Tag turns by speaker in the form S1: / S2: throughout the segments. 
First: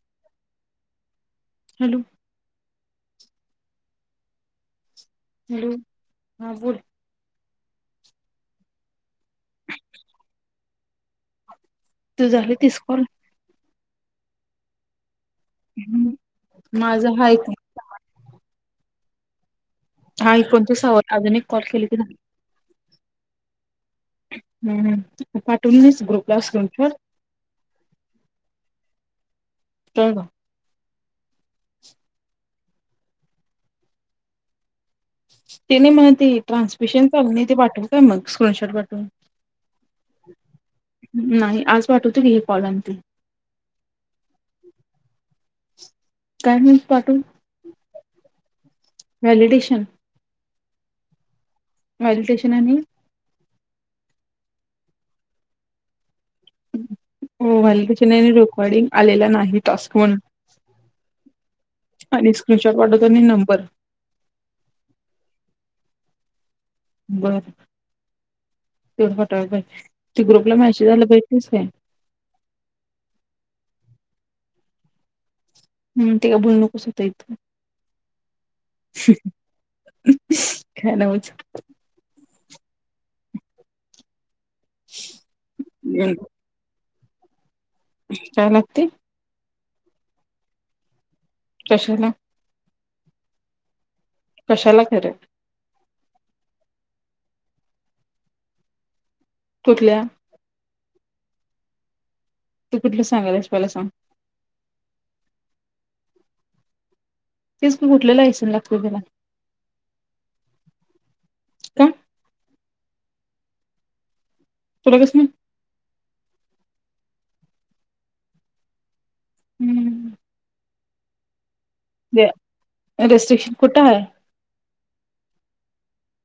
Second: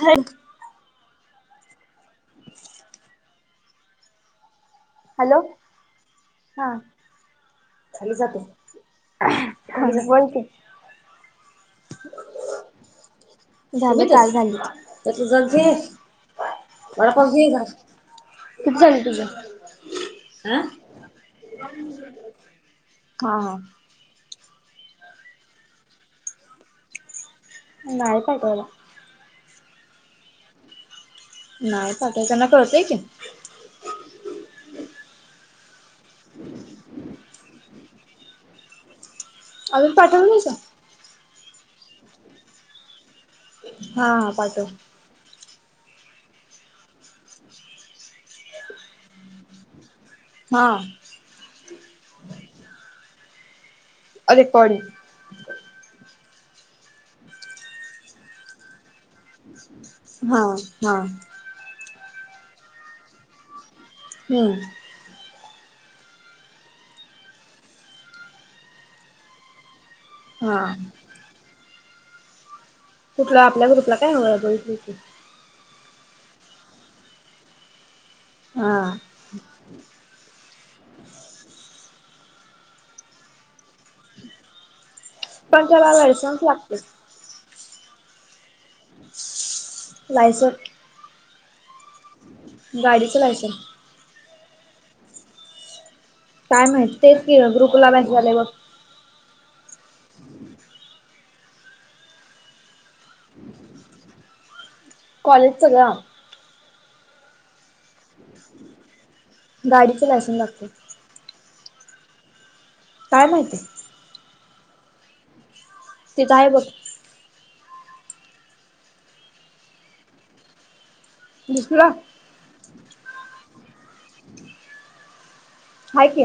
S1: Thanks
S2: hello! Hello हा बोल.
S1: [inaudible]
S2: तू झाली तीस कॉल.
S1: झाली काल झाली तर तू ज घ
S2: माझा
S1: मला पाघ
S2: हा
S1: घे
S2: एक
S1: का. किती झालं तुझं?
S2: हा इकण ते सव अजून एक कॉल केले की नाही.
S1: हा हा
S2: हम् पाठून नाहीच गोप्लासोनवर
S1: नाय कायतला.
S2: हो का?
S1: नाही पाठव त्यांना कळतय की.
S2: तेने मग ते ट्रान्समिशन चाल ते पाठवू काय मग स्क्रीनशॉट पाठवून.
S1: आम्ही पाठवलंच.
S2: नाही आज वाटवते री हे कॉलनतील
S1: हा पाठव.
S2: काय नाही पाठून.
S1: ह.
S2: व्हॅलिडेेशन.
S1: हा.
S2: मेडिटेशन आणि?
S1: रेकॉर्डिंग.
S2: हो व्हालिडेशन आणि रेकॉर्डिंग आलेला नाही टास्क म्हणून
S1: हा हा
S2: आणि स्क्रीनशॉट पाठव आणि नंबर
S1: हम्म.
S2: बर ते पाठवायला पाहिजे. ते ग्रुपला
S1: हा
S2: मेसेज आलाय ते बघितलिस का?
S1: कुठला आपल्या ग्रुपला काय होय बघितलोय कि.
S2: हम् ते काय बोलू नकोस हित.
S1: हा.
S2: काय नवंच
S1: पण त्याला
S2: हम्म,
S1: लायसन्स लागतय
S2: काय लाग
S1: लाईसन
S2: कशाला
S1: गाडीच लायसन्स
S2: कशाला खर
S1: काय माहित ते की ग्रुपला [unintelligible] आलय बघ.
S2: कुठल्या? तू कुठलं सांगालस पहिला सांग.
S1: कॉलेज च् ग.
S2: तेच मी कुठलेला [unintelligible] सन लागत त्याला?
S1: गाडीचे लायसन लागत.
S2: का?
S1: काय माहिती?
S2: तुलागस [unintelligible]
S1: तिथं आहे बघ. दुसरा
S2: ह रेस्ट्रिकशन कुठं आहे?
S1: हायकी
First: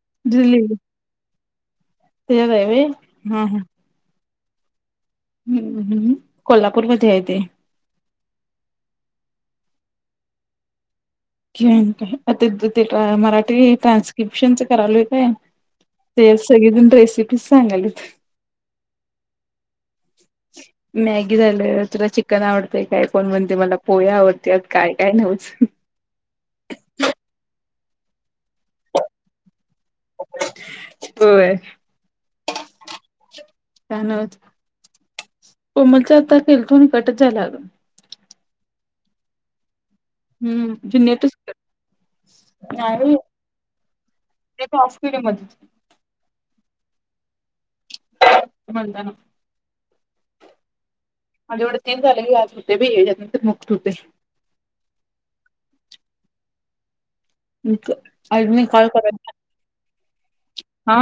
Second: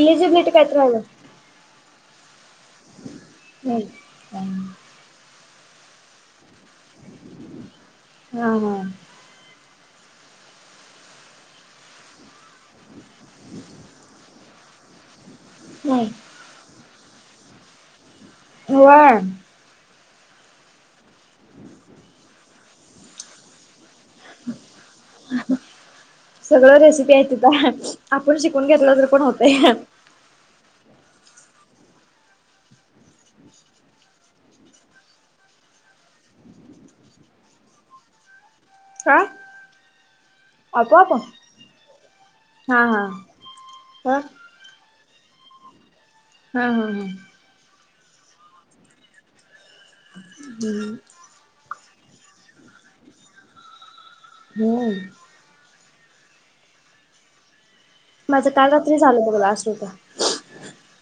S1: इलीजिबिलीटी कायतर [unintelligible]
S2: ते [inaudible] हम हम. हम्म हम् कोल्हापूर मध्ये आहे ते.
S1: हा ह
S2: कि का आता ते मराठी ट्रान्स्क्रिप्शनच करालोय काय
S1: नाही
S2: ते सगजून रेसिपी सांगालेत
S1: व [unintelligible]
S2: मॅगी झालं, तुला चिकन आवडतय काय? फण म्हणते मला पोयावरतीत काय काय न्हवच.
S1: सगळ रेसिपी आहे तिथ आपण शिकून घेतलं तर होतय.
S2: होय. काय नवत कोमलचा आता केेलतो नि कटच जाला आग.
S1: का?
S2: हम्म जिन
S1: आपोआप
S2: त [inaudible]
S1: हा हा हा हा हा
S2: त म [inaudible]
S1: हा हा हा.
S2: म्हणता ना
S1: हम्म.
S2: तीन झाले क आज होते बीनंत मुक्त होते.
S1: होमम.
S2: क-
S1: माझं
S2: अजून एक
S1: काल
S2: कॉल
S1: रात्री झालं
S2: करायचा
S1: बघ लास्ट होत.
S2: हा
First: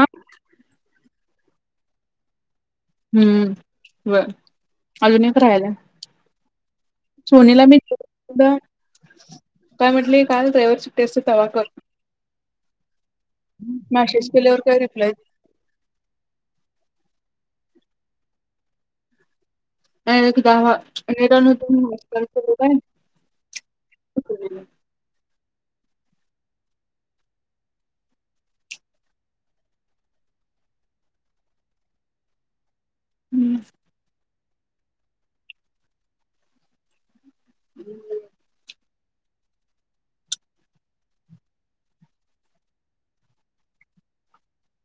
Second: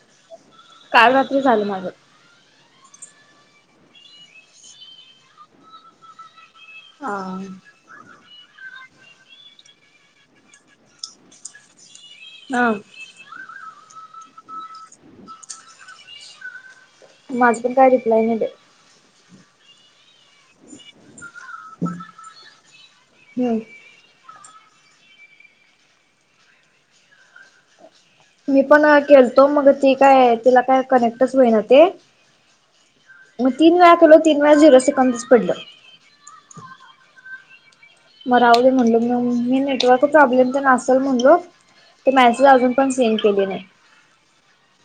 S1: काल रात्री ते झालं माझं.
S2: हम्म ब अजुन एक रहायला.
S1: हा
S2: सोनेला [inaudible] काय म्हटलंय काय ड्रायव्हरची टेस्टच कवा कर
S1: ह
S2: मॅसेज केल्यावर काय रिप्लाय
S1: माझबन काय रिप्लाई नाहीड.
S2: [inaudible] दावा नरा
S1: हम्म
S2: [unintelligible] [inaudible] [unintelligible]
S1: मी पण केलतो मग ती काय तिला काय कनेक्टच होईना ते मग
S2: हम्म
S1: तीन वेळा केलो तीन वेळा झेरो सेंकद पडलं. म राहु दे म्हणलो म मी नेटवर्क प्रॉब्लेम तर नसेल म्हणलो ते मॅसेज अजून पण सेंड केली नाही
S2: [inaudible]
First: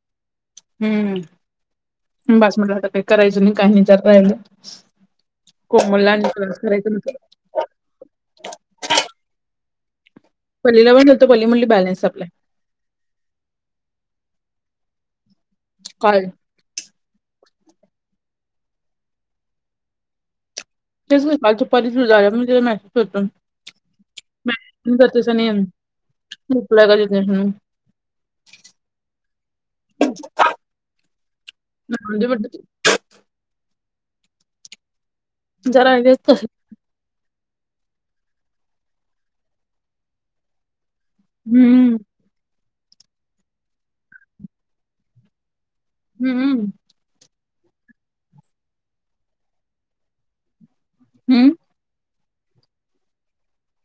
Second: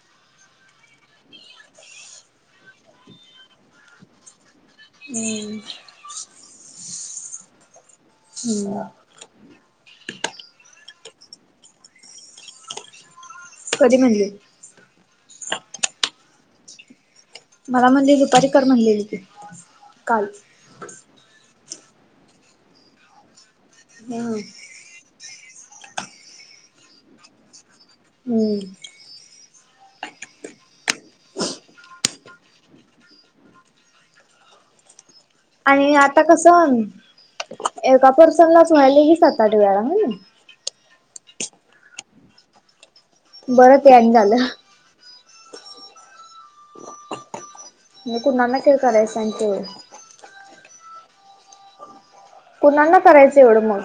S2: हम्म बास मला आता काय करायचं नाही काहीचार राहिला
S1: हम्म.
S2: कोमल लां नेकलेस करायच
S1: हुम
S2: लीला वहीणी तो म्हंटली की बॅलस सपलाय.
S1: कधी म्हणली.
S2: कॉल
S1: मला म्हणली दुपारी कर म्हणलेली की काल.
S2: मेसेज होतून [unintelligible]
S1: हुम
S2: तुझ नेम रिप्लाय का देत नाहीस म्हणून
S1: हम्म
S2: [unintelligible]
S1: आणि
S2: जरा हे
S1: आता कस
S2: कसं
S1: एका पर्सन लाच व्हायला हि सात आठ वेळा हनी.
S2: हम्म
S1: बरं ते आणी झालं
S2: हुम्म
S1: म कुणाला कीळ सांग की
S2: हम्म.
S1: पुणाना करायचं एवढं मग.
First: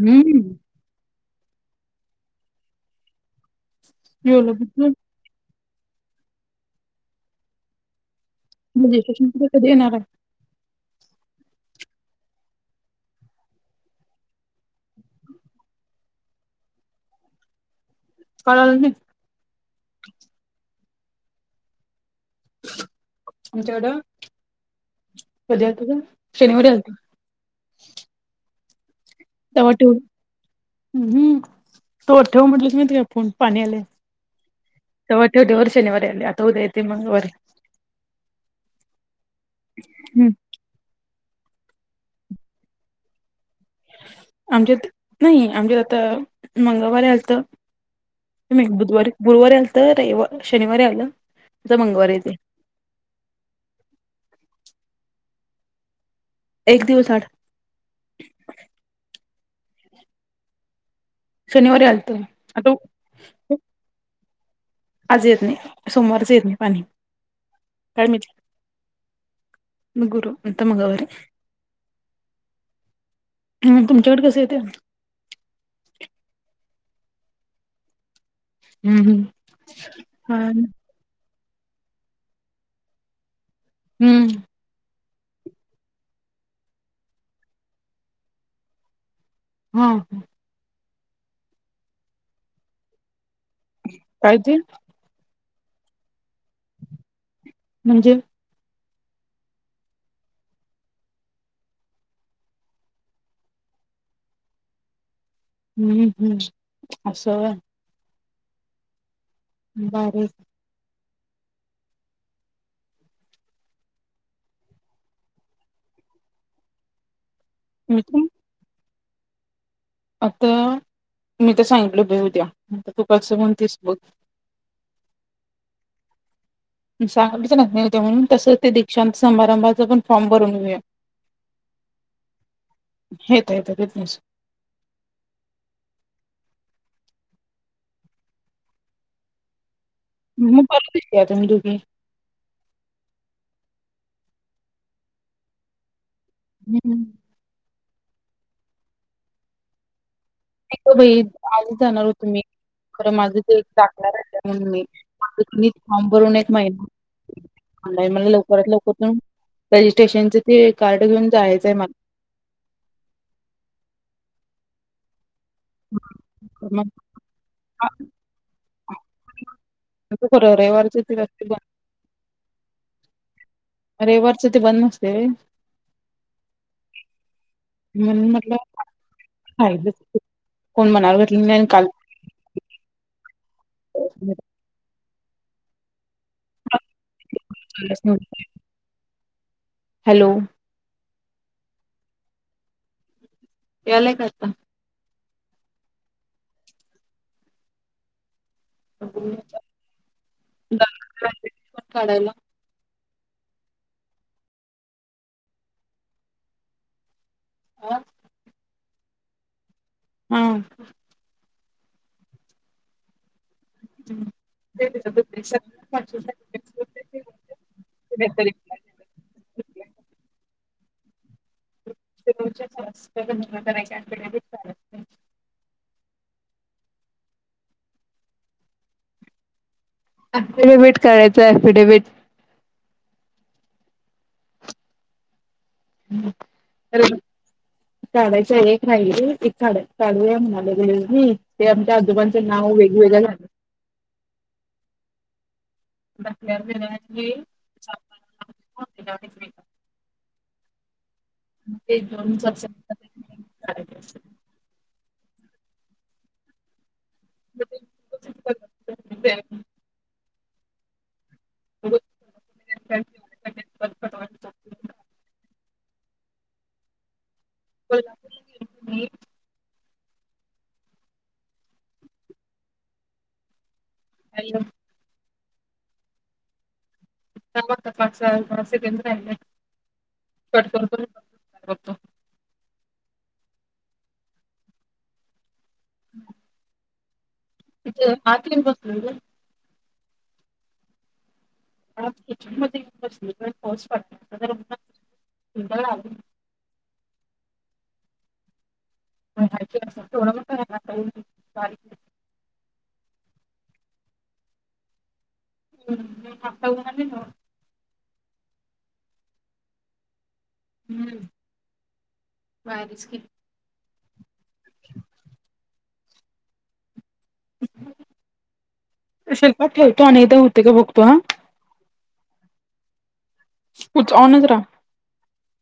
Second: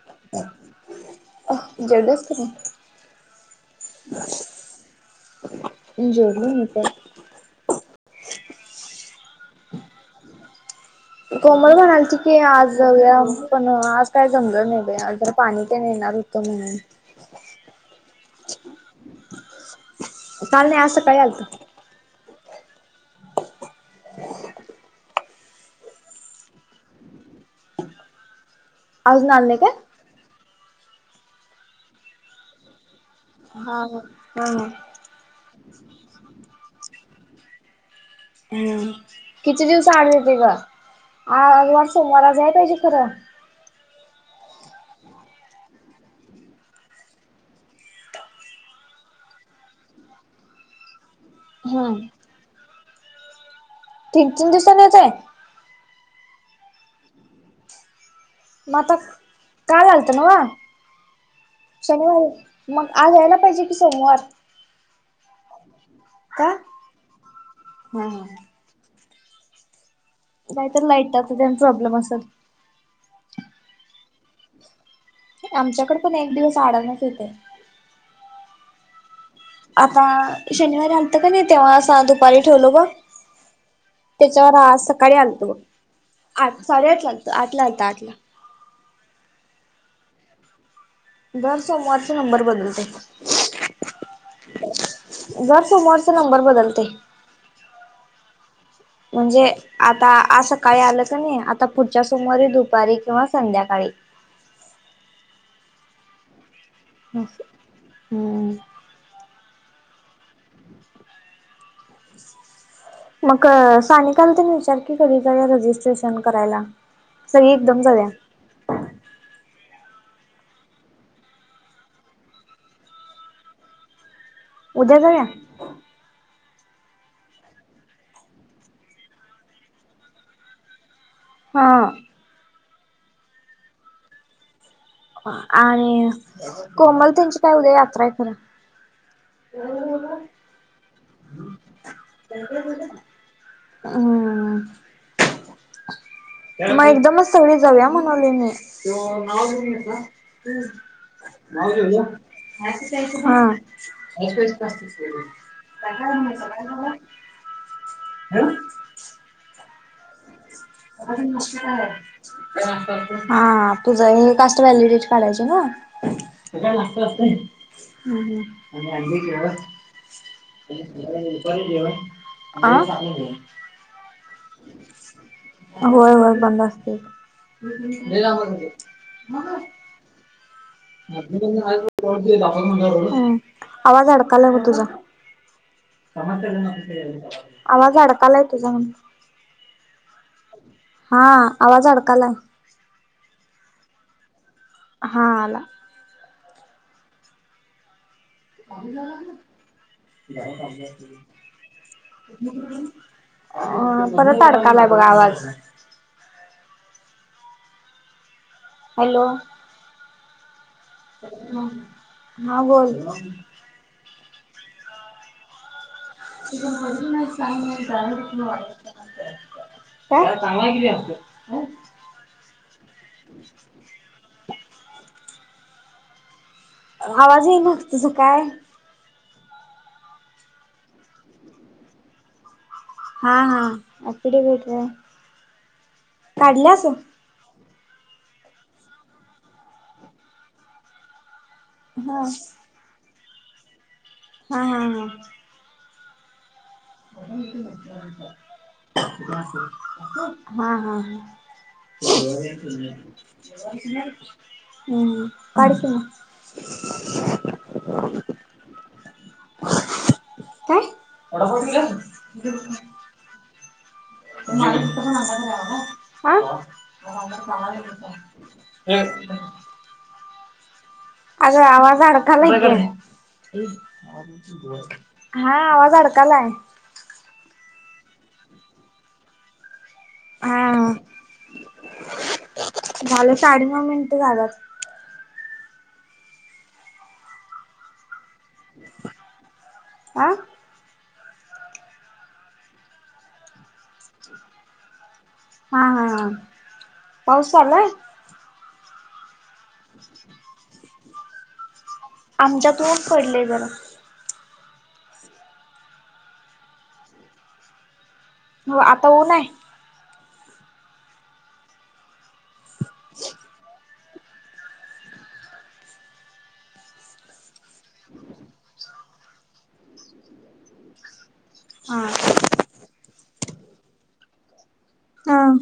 S2: हम्म
S1: [unintelligible]
S2: हम् हम्
S1: जेवलो मी पन.
S2: [inaudible] कधी येणार आहे.
S1: कोमल म्हणालती की आज पण जाऊया पन आज काय जमल नाही आज पाणी का नेणार येतो म्हणून
S2: [unintelligible] कॉल आला नाही
S1: काल नाही आज सकाळी आलत.
S2: [unintelligible] कधी आलत गं शनिवारी आलत.
S1: आजुन आल नाही काय.
S2: ह हम् तो ठेव म्हटली स पण पाणी
S1: हा
S2: आले
S1: हा. हा हा
S2: तवाच्या शनिवारी आलय आता उद्या येते मग रवीवारी
S1: हम किती दिवस आड
S2: हम्म
S1: येते ग. आज वार सोमवार आज यायला पाहीजे की खर.
S2: आमच्यात न ईआमच्यात आता मंगळवारी आलत न ई बुधवारी गुरुवारी आलत तर शनिवारी आलं तर
S1: हम्म
S2: मंगळवारी येतय.
S1: तीन तीन दिवसांन येतय.
S2: एक दिवस आड.
S1: मग आता काल आलत नव्ह.
S2: शनिवारी आलत आता
S1: शनिवारी मग आज यायला पाहिजे की सोमवार.
S2: आज येत नाही सोमवारच येत नाही
S1: का?
S2: पाणी
S1: हा
S2: काय
S1: हा.
S2: माहीत मग गुरु नाहीतर मंगळवारी.
S1: लाईटाचा तेन प्रॉब्लेम असल.
S2: तुमच्याकडे कसं येतय
S1: आमच्याकडे पण एक दिवस आडणच येतय.
S2: हम्म हम्म
S1: आता शनिवारी आलतं का नाही तेव्हा असा दुपारी ठेवलो बग
S2: हम्म
S1: त्याच्यावर आज सकाळी आलतो बघ आठ-साडेआठ झालते आठला आलतो आठला
S2: हा ह
S1: दर सोमवारचा नंबर बदलतय
S2: काय ते
S1: दर सोमवारचा नंबर बदलतोय
S2: म्हणजे
S1: म्हणजे आता आज सकाळी आलतो ना मी आता पुढच्या सोमवारी दुपारी किंवा संध्याकाळी सकाळी
S2: हम्म हम्म असं व्हय
S1: हम्म
S2: भारी ए
S1: मग सानिकाला ते नी विचार की कधी जाऊया रजिस्ट्रेशन करायला सगळे एकदम
S2: मी पण
S1: जाऊयात
S2: आता मी तर सांगितलं बाई उद्या तू कसं म्हणतीस बघ
S1: उद्या जाऊया
S2: मग सांगायचं ना येते म्हणून तसंच ते दीक्षांत समारंभाचं पण फॉर्म भरून घेऊया
S1: हा
S2: येतं येतं येत नाहीस
S1: आणि कोमल त्यांची काय उद्या यात्रा ए खरं ह
S2: मग परत येतीया तुम्ही दोघी
S1: हम् मग
S2: हम्म
S1: एकदमच सगळे जाऊया मग [inaudible] [inaudible]
S2: [inaudible] आजच जाणार होतो मी खरं माझं एक
S1: हा.
S2: ते दाखला राहिला म्हणून मी माझं की नई फॉर्म भरून एक महिना ऑनलाईन मला लवकरात लवकर जाऊन रजिस्ट्रेशनच ते
S1: [unintelligible] [inaudible]
S2: कार्ड घेऊन जायचंय मला
S1: हा तुझं ते कास्ट व्हॅलिडेट काढायच हं.... तुझ्या
S2: मग
S1: लॅपटॉपचं ए आमही आणली की
S2: खरं रविवारच ते रस्ते बंद
S1: व [inaudible] [inaudible] आ
S2: रविवारच ते बंद नसते व्हय?
S1: होय होय बंद असतंय लई
S2: म्हणून
S1: लांब
S2: म्हटलं
S1: वर. [inaudible] मग
S2: राहिल
S1: [inaudible]
S2: कोण मनावर घेतलं नाही आणि काल
S1: [unintelligible] आवाज अडकालाय बघ तुझा समजतं का [inaudible] आवाज अडकायला तुझा
S2: हॅलो
S1: हा आवाज अडकायलाय
S2: यायलाय का आता
S1: हा आला [unintelligible] [unintelligible] [unintelligible]
S2: काढायला
S1: [unintelligible] अ परत अडकालाय बघ आवाज
S2: अ
S1: हॅलो
S2: हम
S1: ह ह हा बोल
S2: [inaudible] [unintelligible]
S1: [unintelligible] [unintelligible] काय काय [inaudible]
S2: [unintelligible] [inaudible] [unintelligible] [inaudible]
S1: आवाज येईना तुझं काय
S2: ॲफिडेविट करायचं ॲफिडेविट
S1: हा हा ॲॅफिडेवीट रं काढल्यासो?
S2: काढायचं एक राहिलंय एक काढूया म्हणालागलंय ते आमच्या
S1: हा
S2: आजोबांचं नाव वेगवेगंळं झालं
S1: हा हा हा
S2: बा
S1: हं हं हा हा हा [unintelligible] हम् काढू कि मग
S2: [unintelligible]
S1: काय? [unintelligible] [unintelligible] हे
S2: कोल्हापूरला
S1: अग आवाज अडाकलाय कि [unintelligible] हा आवाज अडकालाय
S2: [unintelligible] कट
S1: हा
S2: करतो [unintelligible]
S1: झालं साडेनऊ मिनटं झालंत.
S2: हम्. इथं आत येउन बसलोय गं.
S1: आं
S2: किचन मध्ये बसलोय [unintelligible]
S1: हा हा हा पाऊस पडलाय?
S2: [unintelligible]
S1: आमच्यात ऊन पडले जरा
S2: हम्म [unintelligible]
S1: हो आता ऊन आहे.
S2: हम्म भारीच कि हम कशाळा ठेवतो आणि [unintelligible] होते का बघतो हा.
S1: हा
S2: पुढचं ऑनच राहा.
S1: हा.